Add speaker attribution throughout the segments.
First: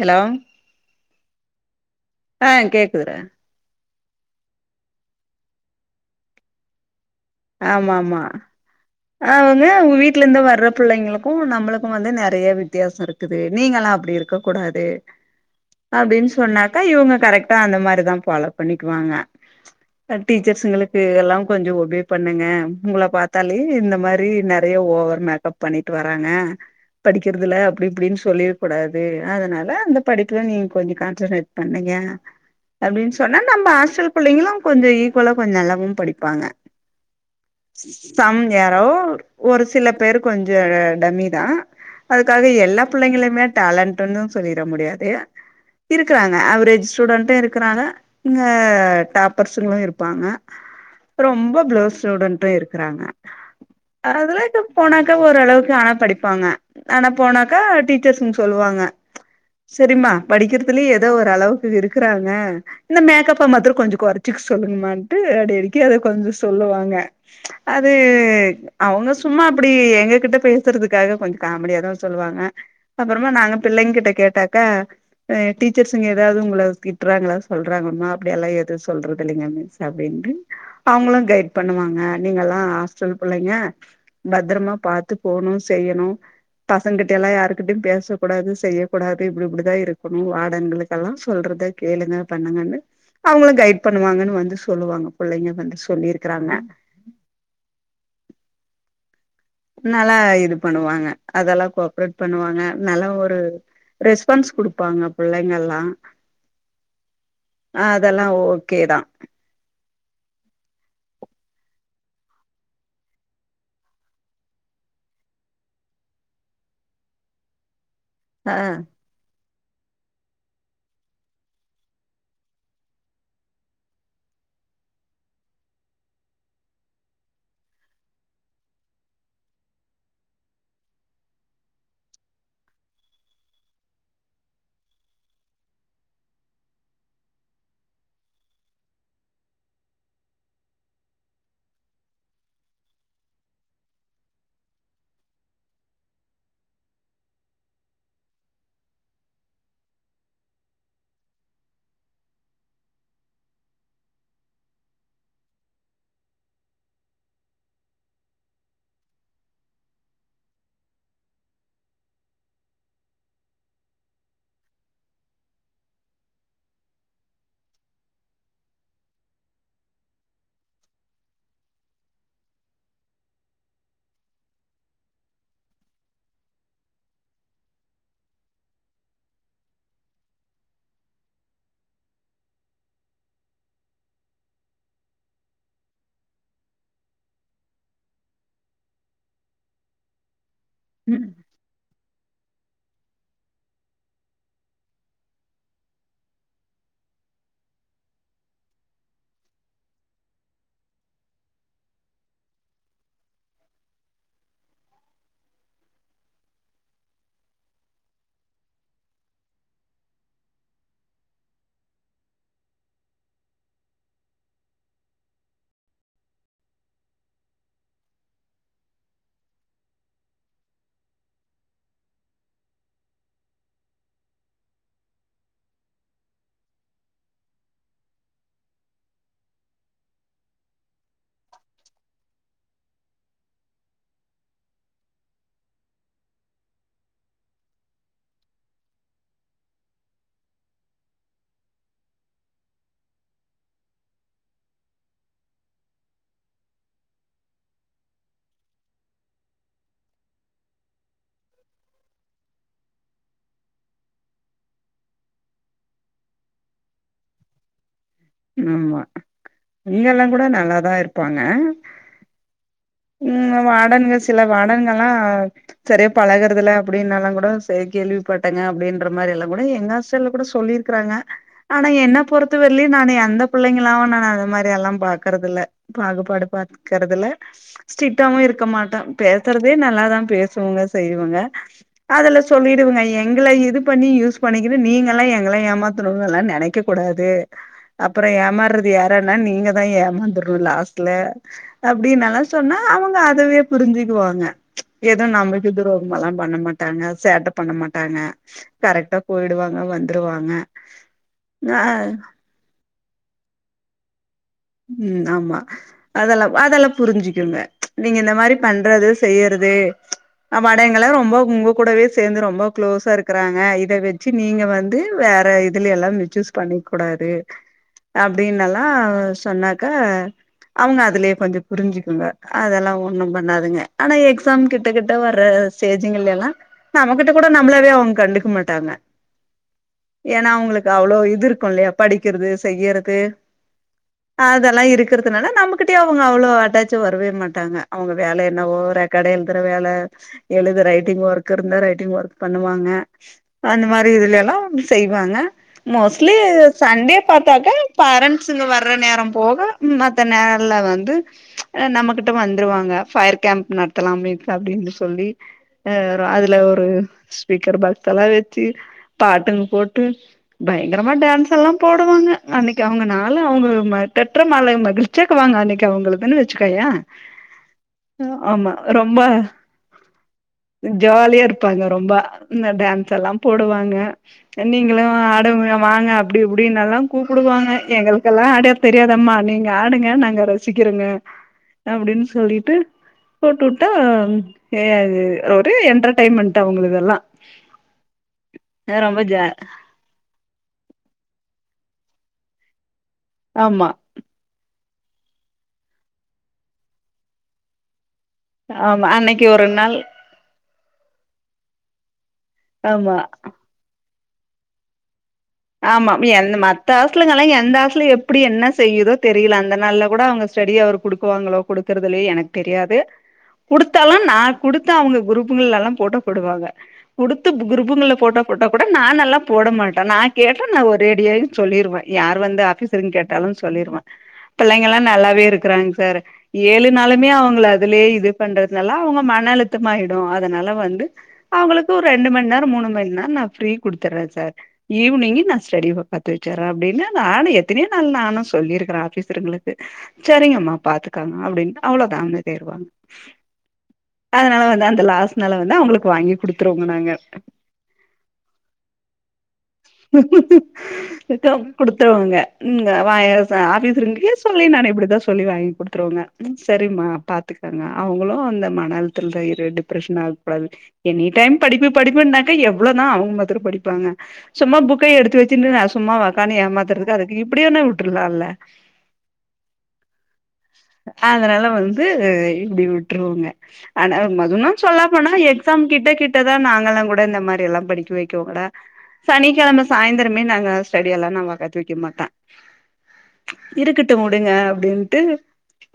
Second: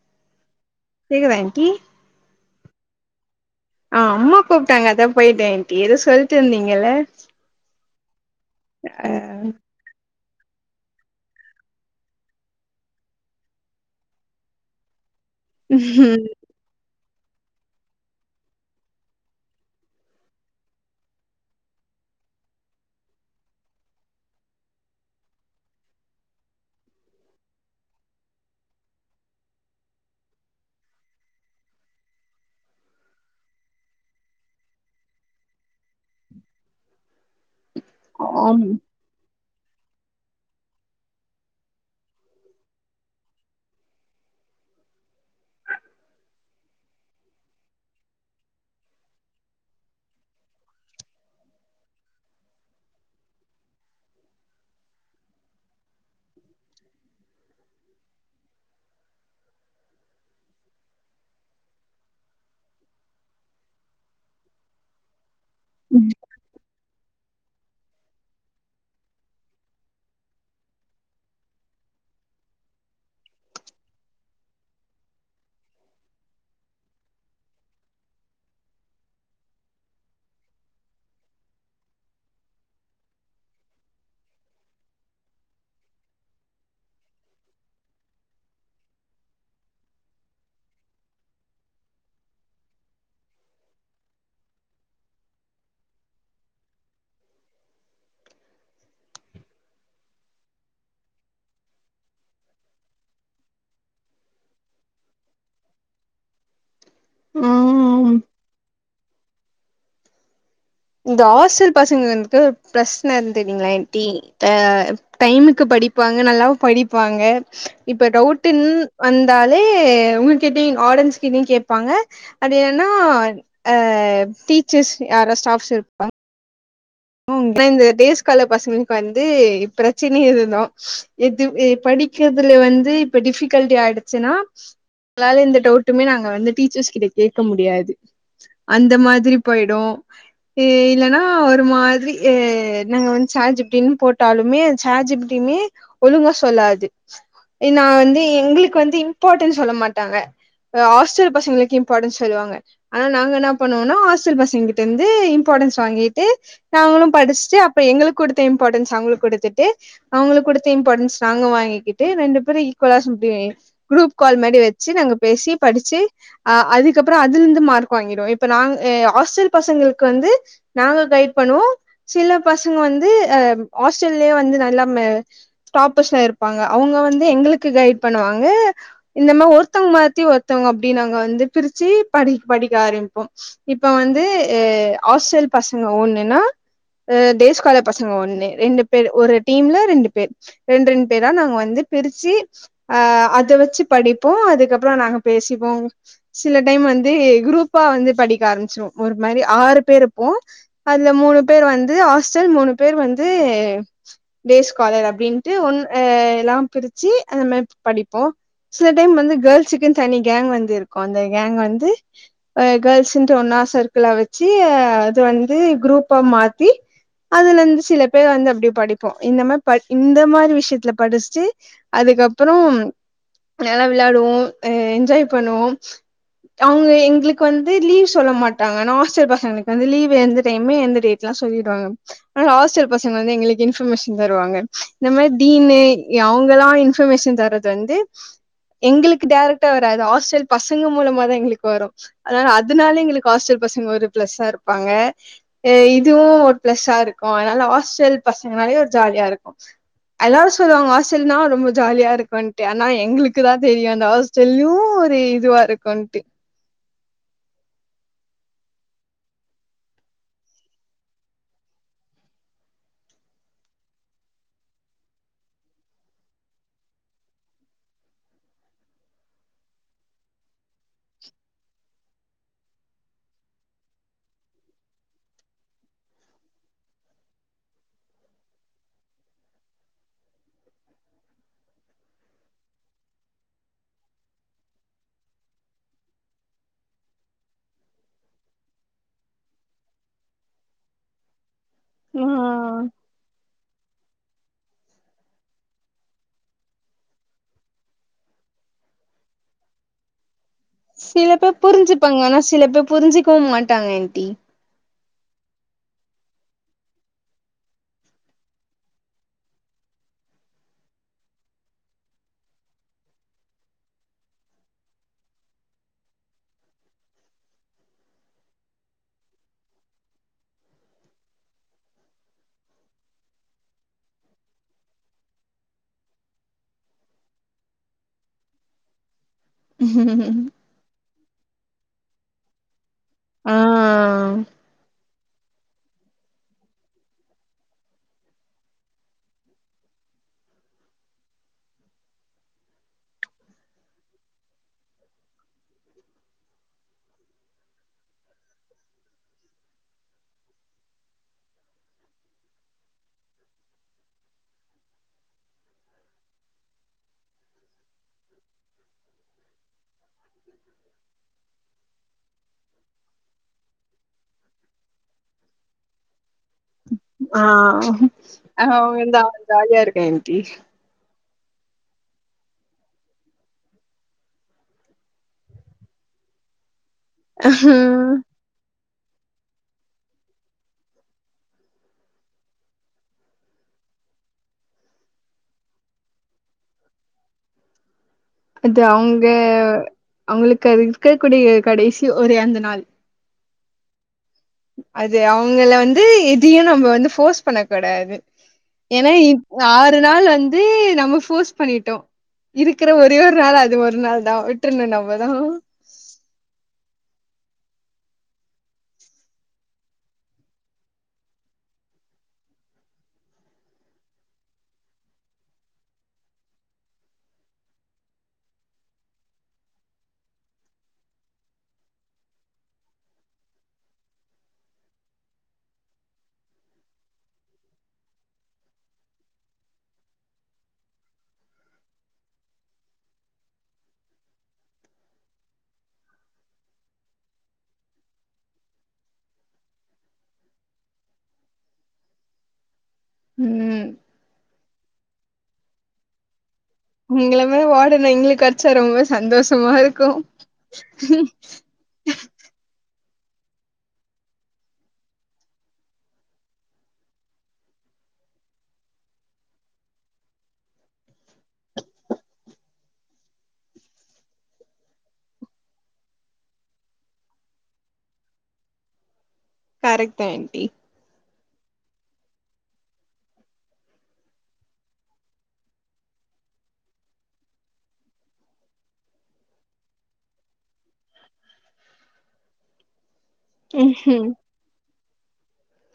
Speaker 1: hello
Speaker 2: கேக்குதா aunty
Speaker 1: அ கேக்குதுர
Speaker 2: அ அம்மா கூப்ட்டாங்க அதா பொய்ட்டே ஆன்ட்டி எதோ சொல்ட்டுருந்தீங்கள்ள
Speaker 1: ஆமாமா அ வந்து ஒங்க வீட் ட்லந்து வர்ற புள்ளங்களுக்கு நம்புளுக்கு வந்து நெறைய வித்தியாசருக்குது நீங்களா அப்டி இருக்ககூடாது அப்டின் சொன்னாக்க இவுங்க கரெக்டா அந்த மாரிதா ஃபாலோ பண்ணிக்குவாங்க அ டீச்சர்ஸ்ஸுங்களுக்கு எல்லா கொஞ்சொ ஒபே பண்ணுங்க ஒங்கள பாத்தா லே இந்த மாரி நெறைய ஓவர் மேக்கப்பண்ணிட் வராங்க படிக்கிறதுல அப்டி இப்டின் சொல்லிறக்கூடாது அதுனால அந்த படிப்புல நீங்க கொஞ்சோ கான்சன்டரேட் பண்ணுங்க அப்டின் சொன்னா நம்ப ஆஸ்டல் புள்ளைங்களு கொஞ்சொ ஈக்வலா கொஞ்சொ நல்லாவு படிப்பாங்க சம்
Speaker 2: ஆம்
Speaker 1: யாரோ ர் ஒரு சில பேரு கொஞ்சொ டம்மிதா அதுக்காக எல்லா புள்ளங்கிளுமே டேலன்ட்டுன்னு சொல்லிற முடியாது இருக்குறாங்க ஆவரேஜ் ஸ்டூடண்ட்டு இருக்குறாங்க இங்க டாப்பர்ஸுங்களு இருப்பாங்க அப் ரொம்ப ப்ளோ ஸ்டூடண்ட்டு இருக் றாங்க அதுலா து போனாக்கா ஓரளவுக்கு ஆனா படிப்பாங்க ஆனா போனாக்கா டீச்சர்ஸ்னு சொல்வாங்க செரிமா படிக்குறதுல எதோ ஒரு அளவுக்கு இருக்குறாங்க இந்த மேக்கப்ப மத்துரொ கொஞ்ச கொறச்சுக்க சொல்லுங்கமான்ட்டு அடிஅடிக்கி அத கொஞ்ச சொல்லுவாங்க அதே அவுங்க சும்மா அப்டி எங்ககிட்ட பேசுறதுக்காக கொஞ்ச காமெடியாதா சொல்வாங்க அப்பறமா நாங்க பிள்ளைங் கிட்ட கேட்டாக்கா அ டீச்சர்ஸ்ங்க ஏதாது உங்கள திட்றாங்ளா சொல்றாங்கமா அப்டி எல்லா எது சொல்றதில்லங்க மிஸ் அப்டின்டு அவங்களு கைட் பண்ணுவாங்க நீங்கல்லா ஹாஸ்டல் புள்ளைங்க பத்ரமா பாத்து போணு செய்யணு பசங்கிட்ட ல்லா யார்ட்டயு பேசக் கூடாது செய்யக்கூடாது இப்டி இப்டிதா இருக்கணு வாடன்களுக் எல்லா சொல்றத கேளுங்க பண்ணுங்கன்னு அவங்களு கைட் பண்ணுவாங்கன்னு வந்து சொல்லுவாங்க பிள்ளைங்க வந்து சொல்லியிருக்குறாங்க நல்லா இது பண்ணுவாங்க அதெல்லா கோப்ரேட் பண்ணுவாங்க நல்லா ஒரு ரெஸ்பான்ஸ் குடுப்பாங்க புள்ளைங்கல்லா
Speaker 2: ம்
Speaker 1: அதெல்லா ஓகே தா
Speaker 2: இந்த ஹாஸ்டல் பசங்க வந்து பிரஸ் னன் தெரிங்ளா ஆன்ட்டி ஆ டைமுக்கு படிப்பாங்க நல்லாவு படிப்பாங்க இப்ப
Speaker 1: ஆ
Speaker 2: டவுட்டுன் வந்தாலே உங்க கிட்டயு ஆடன்ஸ் கிட்டயு கேப்பாங்க அது ஏனா அ டீச்சர்ஸ் யார ஸ்டாப்ஸ் இருப்பாங்க இந்த டேஸ் காலர் பசங்களுக்கு வந்து பிரச்சனையே இதுதா எது படி படிக்கிறதுல வந்து இப்ப டிஃபிகல்ட்டி ஆய்டுச்சுன்னா அதாது இந்த டவுட்டுமே நாங்க வந்து டீச்சர்ஸ் கிட்ட கேக்க முடியாது அந்த மாதிரி போய்டு இல்லன்னா ஒரு மா ஆ நாங்க வந்து சேட் ஜி பிடி ன்னு போட்டாலுமே சேட் ஜி பிடி ம்மே ஒழுங்க சொல்லாது நா வந்து எங்களுக்கு வந்து இம்பாட்டன்ஸ் சொல்ல மாட்டாங்க ஆஸ்டல் பசங்களுக்கு இம்பாட்டன்ஸ் சொல்வாங்க ஆனா நாங்க என்ன பண்ணுவோனா ஹாஸ்டல் பஸ்ங்கிட்ட ருந்து இம்பாட்டன்ஸ் வாங்கிட்டு நாங்களு படிஸ்ட்டு அப்ப எங்களுக் கொடுத்த இம்பாட்டன்ஸ் அவங்களுக் கொடுத்துட்டு அவங்களுக் கொடுத்த இம்பாடன்ஸ் நாங்க வாங்கிக்கிட்டு ரெண்டு பேரு ஈக்வலா ஸம்ட்டி குரூப் கால் மாரி வச்சி நாங்க பேசி படிச்சி அ அதுக்கப்றொ அதுலந்து மார்க் வாங்கிடுவோ இப்ப நாங்க ஆஸ்டல் பசங்களுக்கு வந்து நாங்க கைட் பண்ணுவோ சில பசங்க வந்து அ ஆஸ்டல்லையே வந்து நல்லா ஸ்டாபர்ஸ்ல இருப்பாங்க அவங்க வந்து எங்களுக்கு கைட் பண்ணுவாங்க இந்த மாரி ஒருத்தங்க மாத்தி ஒருத்தங்க அப்டி நாங்க வந்து பிரிச்சு படி படிக்க ஆரம்மிப்போ இப்ப வந்து ஆஸ்டேல் பசங்க ஒண்ணு ன்னா அ டேஸ் காலர் பசங்க ஒண்ணு ரெண்டு பேர் ஒரு டீம்ல ரெண்டு பேர் ரெண் ட்ரெண்
Speaker 1: ம்
Speaker 2: பேரா நாங்க வந்து பிரிச்சு அ அத வச்சு படிப்போ அதுக்கப்றொ நாங்க பேசிப்பொ சில டைம் வந்து குரூப்பா வந்து படிக்க ஆரம்பிச்ருவோ ஒரு மாரி ஆறு பேர் ருப்போ அதுல மூணு பேர் வந்து ஆஸ்டல் மூணு பேர் வந்து டேஸ் காலர் அப்டின்ட்டு ஒன் எல்லா பிரிச்சு அந்த மாரி படிப்போ சில டைம் வந்து கேள்ஸ்ஸுக்குனு தனி கேங் வந்து இருக்கு அந்த கேங் வந்து அ கேள்ஸுன்ற ஒன்னா சர்க்கிளா வெச்சு அ அது வந்து குரூப்பா மாத்தி அதுலெந்து சில பேர் வந்து அப்டே படிப்போ இந்த மா ப இந்த மாரி விஷயத்ல படிஷ்ட்டு அதுக்கப்புறோம் நல்லா விளாடுவோ அ என்ஜாய் பண்ணுவோம் அவுங்க எங்களுக்ஃ வந்து லீவ் சொல்ல மாட்டாங்க ஆனா ஹாஸ்டல் பசங்களுக்கு வந்து லீவ் எந் தயுமே எந்த டேட்லா சொல்லிடுவாங்க அத்னால ஹாஸ்டல் பசங்க வந்து எங்களுக்கு இன்ஃபமேஷன் தருவாங்க இந்த மாரி டீனு அவுங்கல்லா இன்ஃபமேஷன் தர து வந்து எங்களுக்கு டேரக்டா வராது ஹாஸ்டல் பசங்க மூலமா தா எங்களுக்கு வரு அதனால அதனால எங்களுக்கு ஹாஸ்டல் பசங்க ஒரு ப்ளஸ்சா இருப்பாங்க எ இதுவு ஒரு ப்ளஸ்சா இருக்கு அதனால ஹாஸ்டல் பசங்கனாலே ஒரு ஜாலியா இருக்கு எல்லாரு சொல்லுவாங்க ஹஸ்டல்ன்னா ரொம்ப ஜாலியா இருக்குன்ட்டு ஆனா எங்களுக்குதா தெரியு அந்த ஹாஸ் டல்யு ஒரு இதுவா இருக்குன்ட்டு
Speaker 1: ஆமா இங்கெல்லாங்கூட நல்லாதா இருப்பாங்க ம் வாடன்கள் சில வாடன்கள்லா செரியா பழகுறதுல அப்படின்னல்லங்கூட செ அவ கேள்விப்பட்டேங்க அப்படின்ற மாரியெல்லா கூட எங்க ஹாஸ்டல்ல கூட சொல்லிரு க்குறாங்க ஆனா என்ன பொறுத்த வர்லியு நானு எந்த புள்ளைங்களாவு நானு அது மாரியெல்லாம் பாக்குறதில்ல பாகுபாடு பாக்கறதில்ல ஸ்டிட்டாவு இருக்க மாட்டே பேசுறதே நல்லாதா பேசுவங்க செய்வங்க அதுல சொல்லிடுவங்க எங்கள இது பண்ணி யூஸ் பண்ணிக்கிட்டு நீங்கெல்லா எங்கள ஏமாத்தணுனல்லா நெனைக்க கூடாது அப்புறோ ஏமாற்றது யாரன்னா நீங்கதா ஏமாந்துர்னு லாஸ்ட்ல அப்டின்னல்லா சொன்னா
Speaker 2: ஆ
Speaker 1: அவுங்க அதவே புரிஞ்சுக்குவாங்க எது நமக்கு துரோகமல்லா பண்ண மாட்டாங்க சேட்ட பண்ண மாட்டாங்க கரெக்ட்டா போய்டுவாங்க வந்துருவாங்க
Speaker 2: சில பேர்
Speaker 1: ஆ
Speaker 2: புரிஞ்சுப்பாங்க ஆனா சில பேர் புரிஞ்சிக்குவு மாட்டாங்க ஆன்டி
Speaker 1: ம் ஆமா அதெல்லா அதெல்லா புரிஞ்சுக்குங்க நீங்க இந்த மாரி பண்றது செய்யறது அ மடையங்கள ரொம்போ உங்க கூடவே சேந்து ரொம்ப கு்ளோஸா இருக்குறாங்க இத வெச்சு நீங்க வந்து வேற இதுலயெல்லா மிச்யூஸ் பண்ணிக் கூடாது அப்டின்னல்லா சொன்னாக்கா அவுங்க அதுலியே கொஞ்ச புரிஞ்சுக்குங்க அதெல்லா ஒண்ணும் பண்ணாதுங்க ஆனா எக்ஸாம் கிட்ட கிட்ட வர சேஜிங்கல்லையெல்லா நம்மகிட்ட கூட நம்மளவே அவுங்க கண்டுக்க மாட்டாங்க ஏனா அவுங்களுக்கு அவ்ளோ இது இருக்கு இல்லையா படிக்கிறது செய்யறது
Speaker 2: ஆ
Speaker 1: அதெல்லா இருக்கிறது னால நம்மகிட்டயே அவுங்க அவ்ளோ அட்டாச்சு வரவே மாட்டாங்க அவுங்க வேல என்னவோ ரெக்காடு எழுதுற வேல எழுத ரைட்டிங் ஒர்க் இருந்தா ரைட்டிங் ஒர்க் பண்ணுவாங்க அந்த மாரி இதுல எல்லா செய்வாங்க மோஸ்ட்லி சண்டே பாத்தாக்கா பேரண்ட்ஸுங்க வ ர நேரம் போக மத்த நேர்ல வந்து ஆ நம்மகிட்ட வந்துருவாங்க ஃபயர் கேம்ப் நடத்தலாமே அப்டினு சொல்லி அ ர அதுல ஒரு ஸ்பீக்கர் பாக்ஸ் எல்லா வெச்சு பாட்டுங்க போட்டு பயங்கரமா டான்ஸ் எல்லா போடுவாங்க அன்னைக்கு அவுங்க நாளு அவுங்க மார் [unintelligible] ற்ற மாலை மகிழ்ச்சியாக்குவாங்க அன்னைக்கு அவுங்களுக்குன்னு வெச்சுக்கேயே
Speaker 2: ஆ அவ்ளோ
Speaker 1: ரொம்ப
Speaker 2: ஜா ஜாலியா இருக்க ஆன்டி
Speaker 1: ஜாலியா இருப்பாங்க ரொம்ப இந்த டான்ஸெல்லாம் போடுவாங்க நீங்களு ஆடவ் வாங்க அப்புடி இப்புடின்னல்லா கூப்புடுவாங்க எங்களுக்கெல்லா ஆட தெரியாதம்மா நீங்க ஆடுங்க நாங்க ரசிக்கிறோங்க அப்படின் சொல்லிட்டு போட்டுவிட்டா ஒரு என்டர்டெயன்மெண்ட் அவங்களதெல்லாம்
Speaker 2: அது அவங்க
Speaker 1: ஜா
Speaker 2: அவங்களுக்கு அது இருக்கக்கூடிய கடைசி ஒரே அந்த நாள்
Speaker 1: ஆமா
Speaker 2: அது அவங்க வந்து எதையும் நம்ம வந்து போர்ஸ் பண்ணக்கூடாது
Speaker 1: ஆமா
Speaker 2: ஏன்னா
Speaker 1: அன்னைக்கு ஒரு
Speaker 2: ஆறு நாள் அஞ்ச நம்ம போர்ஸ் பண்ணிட்டோம் இருக்கிற
Speaker 1: ஆமா
Speaker 2: ஒரே ஒரு நாள் அது ஒரு நாள் தான் விற்றனும் நம்பதான்
Speaker 1: ஆமா மத்த ஹாஸ்டலுங்கலாம் எந்த ஹாஸ்டலும் எப்படி என்ன செய்தோ தெரியலை அந்த நாள்ல கூட அவங்க ஸ்டடி அவர் கொடுக்குவான்களோ கொடுக்கிறது இல்லையோ எனக்கு தெரியாது கொடுத்தாலும் நான் கொடுத்த அவங்க குரூப்புகள் எல்லாம் போட்ட போடுவாங்க கொடுத்து குருபுங்க போட்டோ போட்டா கூட நான் எல்லாம் போட மாட்டேன் நான் கேட்ட நான் ஒரேடியையும் சொல்லிருவேன் யார் வந்து ஆபீஸ் ரூம் கேட்டாலும் சொல்லிருவேன் பிள்ளைங்க எல்லாம் நல்லாவே இருக்கறாங்க சார் ஏழு நாளுமே அவங்க அதுலயே இது பண்றதுனால அவங்க மன அழுத்தமாயிடும் அதனால வந்து அவங்களுக்கு ஒரு ரெண்டு மணி நேரம் மூணுமணி நேரம் நான் ப்ரீ குடுத்துடுறேன் சார் ஈவினிங்க் நான் ஸ்டடி பாத்து வச்சேன் அப்படின்னா நானும் எத்தனையோ நாள் நானும்ல்லிருக்கறேன் ஆபீஸருங்களுக்கு சரிங்கம்மா பாத்துக்காங்க அப்பிடின்னு அவ்ளோ தா அமைதியா ஆயிருவாங்க
Speaker 2: ம்
Speaker 1: அதனால வந்து அந்த லாஸ்டனால வந்து அவுங்களுக்கு வாங்கி குடுத்
Speaker 2: உங்கமே ஓடன எங்களுக்கு அடிச்சா ரொம்ப சந்தோஷமா இருக்கு ம்
Speaker 1: குடுத்துருவுங்க ஆபீஸ் இருங்கயே சொல்லி நா இப்படிதா சொல்லி வாங்கி குடுத்துருவோங்க சரிம்மா பாத்துக்காங்க அவுங்களு அந்த மன அலுத்துல த டிப்ரெஷன் ஆக கூடாது எனி டைம் படிப்பு படிப்புனாக்கா எவ்ளோவுதா அவுங்க மாத்திர படிப்பாங்க சும்மா புக்க எடுத்து வச்சிட்டு நா சும்மா உக்கானு ஏமாத்துறதுக்கு அதுக்கு இப்பிடியேன்னே விட்டுருலால
Speaker 2: கரெட் தா ஆண்டி
Speaker 1: அதனால வந்து இப்பிடி விட்ருவோங்க ஆனா மதல்லு சொல்ல போனா எக்ஸாம் கிட்ட கிட்டதா நாங்களா கூட இந்த மாரி எல்லா படிக்க வைக்கோ கூட சனிக்கிழம சாயந்திரமே நாங்க ஸ்டடி எல்லா நா உக்காத்துக்க மாட்டே இருக்குட்டு
Speaker 2: ம்ஹும்
Speaker 1: உடுங்க அப்பிடின்ட்டு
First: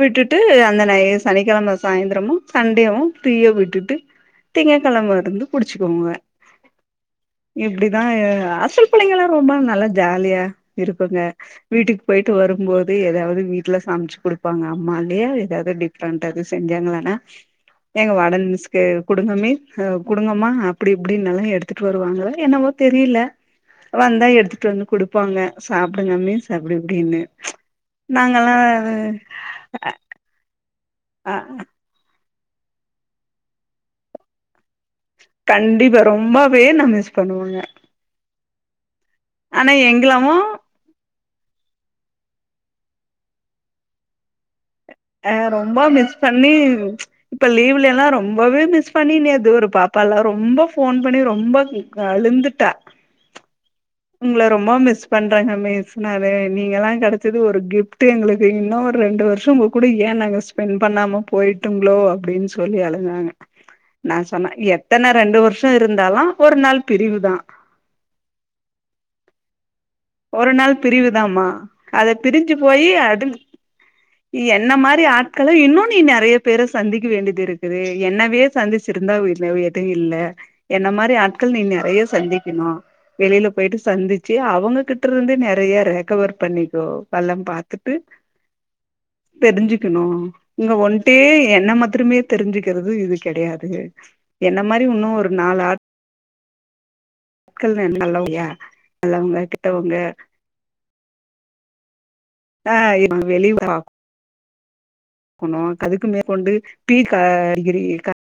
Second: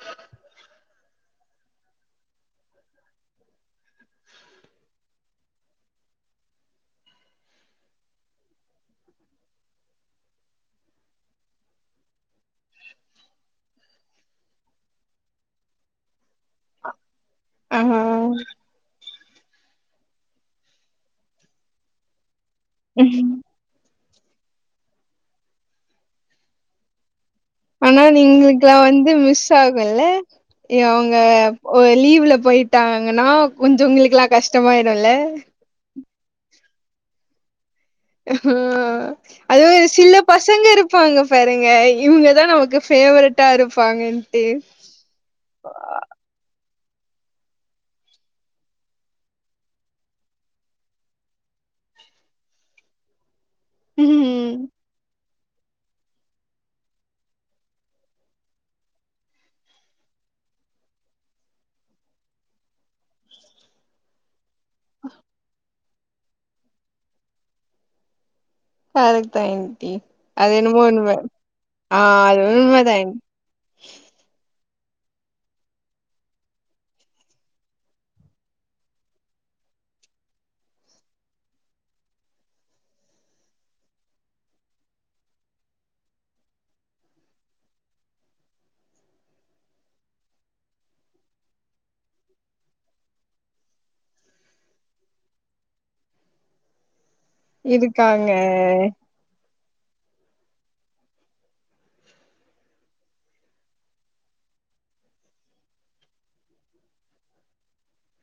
Speaker 1: விட்டுட்டு அந்த ந சனிக்கிழம சாயந்திரம சண்டையு தீய விட்டுட்டு திங்கட்கிழம இருந்து புடிச்சுக்கோங்க இப்பிடி அதா ஆஸ்டெல் பிள்ளைங்களா ரொம்ப நல்லா ஜாலியா இருப்போங்க வீட்டுக்கு போயிட்டு வரும்போது எதாவது வீட்டுல சமச்சு குடுப்பாங்க அம்மாலையே ஏதாவது டிப்ரெண்டா செஞ்சாங்களானா
Speaker 2: ஆ
Speaker 1: எங்க வாடன் மிஸ்சுக்கு குடுங்கமே அ குடுங்கமா அப்பிடி இப்பிடின்னாலு எடுத்துட்டு வருவாங்க என்னவோ தெரியில வந்தா எடுத்துட்டு வந்து குடுப்பாங்க சாப்பிடுங்க மிஸ் அப்புடி இப்பிடின்னு
Speaker 2: ஆனா நீங்களுக்கெல்லா வந்து மிஸ் ஆகுல்ல அவுங்க
Speaker 1: அ
Speaker 2: லீவ்ல போயிட் விட்டாங்கன்னா கொஞ்ச உங்குளுக்கெல்லா கஷ்டமா ஆயிருல
Speaker 1: கண்டிப்பா ரொம்பவே நா மிஸ் பண்ணுவோங்க
Speaker 2: ஹ அது சில
Speaker 1: எங்களாவு
Speaker 2: பசங்க இருக் சரிங்க சரிங்க இவுங்கதா நமக்கு பேவரட்டா இருப்பாங்கன்ட்டு
Speaker 1: அ ரொம்ப மிஸ் பண்ணி இப்ப லீவ்ல எல்லா ரொம்பவே மிஸ் பண்ணினே அது ஒரு பாப்பா எல்லா ரொம்ப போன் பண்ணி ரொம்ப கழுந்துட்டா உங்ள
Speaker 2: ம்
Speaker 1: ரொம்பா மிஸ் பண் றங்க மிஸ் நானு நீங்களா கெடச்சது ஒரு கிஃப்ட்டு எங்ளுக்கு இன்னு ஒரு ரெண்டு வர்ஷோ உங்ககூட ஏன் நாங்க ஸ்பெண் பண்ணாம போய்ட்டுங்ளோ அப்டின் சொல்லி அழுதாங்க நா சொன்ன எத்தன ரெண்டு வர்ஷோ இருந்தாலு ஒரு நாள் பிரிவுதா
Speaker 2: கரெக்ட்தா ஆண்டி
Speaker 1: ஒரு
Speaker 2: அது
Speaker 1: நாள்
Speaker 2: என்னமோ உண்ம
Speaker 1: பிரிவுதாமா
Speaker 2: ஆ
Speaker 1: அத
Speaker 2: அது உண்மதே ஹ [inaudible]
Speaker 1: நீ என்ன மாரி ஆட்கள இன்னு நீ நெறைய பேர சந்திக்க வேண்டிது இருக்குது என்னவே சந்திச்சிருந்தா வீட்லேவு எது இல்ல என்ன மாரி ஆட்கள் நீ நெறைய சந்திக்கணு வெளில போய்ட்டு சந்திச்சு அவுங்ககிட்ட இருந்து நெறைய ரெக்கவர் பண்ணிக்கோ பல்லம் பாத்துட்டு தெரிஞ்சுக்கிணுனு இங்க ஒன்ட்டே என்ன மாத்துருமே தெரிஞ்சுக்கறது இது கெடையாது என்ன மாரி உன்னு ஒரு நாலு ஆ ட்கள் வேணு
Speaker 2: இருக்காங்க
Speaker 1: நல்லவுங்ய நல்லவுங்க கெட்டவுங்க தா இது வெளியுங்கா புனு அதுக்கு மேற்கொண்டு டீ கா அடிக்காடி கா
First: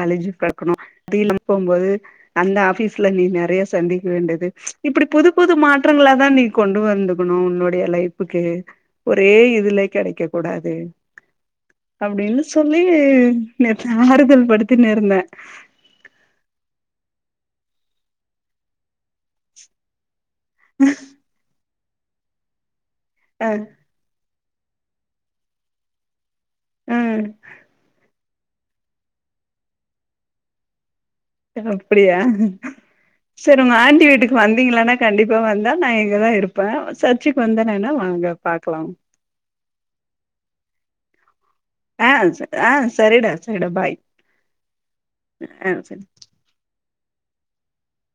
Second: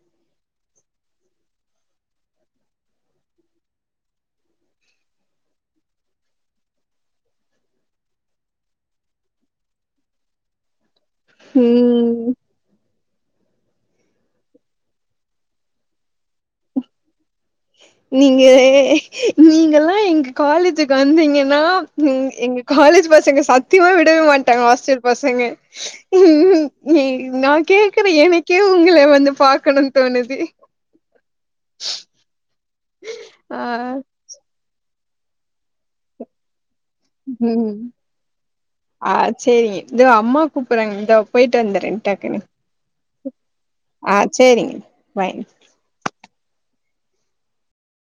Speaker 1: காலேஜு பாக்கணு தீல் அனுப்புமோது அந்த ஆபிஸ்ல நீ நெறையா சந்திக்க வேண்டிது இப்புடி புது புது மாற்றங்குளாதா நீ கொண்டு வந்துக்குணு உன்னுடைய லைப்புக்கு ஒரே இதுல கெடைக்க கூடாது
Speaker 2: ம்
Speaker 1: அப்டீனு சொல்லி நேத்து ஆறுதல் படுத்தின்னிருந்த
Speaker 2: நீங்க நீங்கல்லா எங்க காலேஜுக் வந்தீங்கனா ம் எங்க காலேஜ் பசங்க
Speaker 1: அ
Speaker 2: சத்திமா விடவே மாட்டாங்க ஹாஸ்டல் பசங்க ம் ம்
Speaker 1: அ
Speaker 2: நீ நான் கேக்குற எனக்கே உங்கள வந்து பாக்கணுன் தோணுது
Speaker 1: அப்டியா
Speaker 2: ஆ
Speaker 1: செரி உங்க ஆண்ட்டி வீட்டுக் வந்தீங்குளானா கண்டிப்பா வந்தா நான் இங்கதா இருப்ப சர்சுக்கு
Speaker 2: ம்
Speaker 1: வந்தனனா வாங்க பாக்லா
Speaker 2: ஆ சேரிங்க இது அம்மா கூப்புறாங்க இந்தா போய்ட்டு வந்துறே
Speaker 1: ஆ
Speaker 2: டக்குனு
Speaker 1: ஆ சரிடா சரிடா பாய்
Speaker 2: ஆ சேரிங் பாய்
Speaker 1: ஆ சரி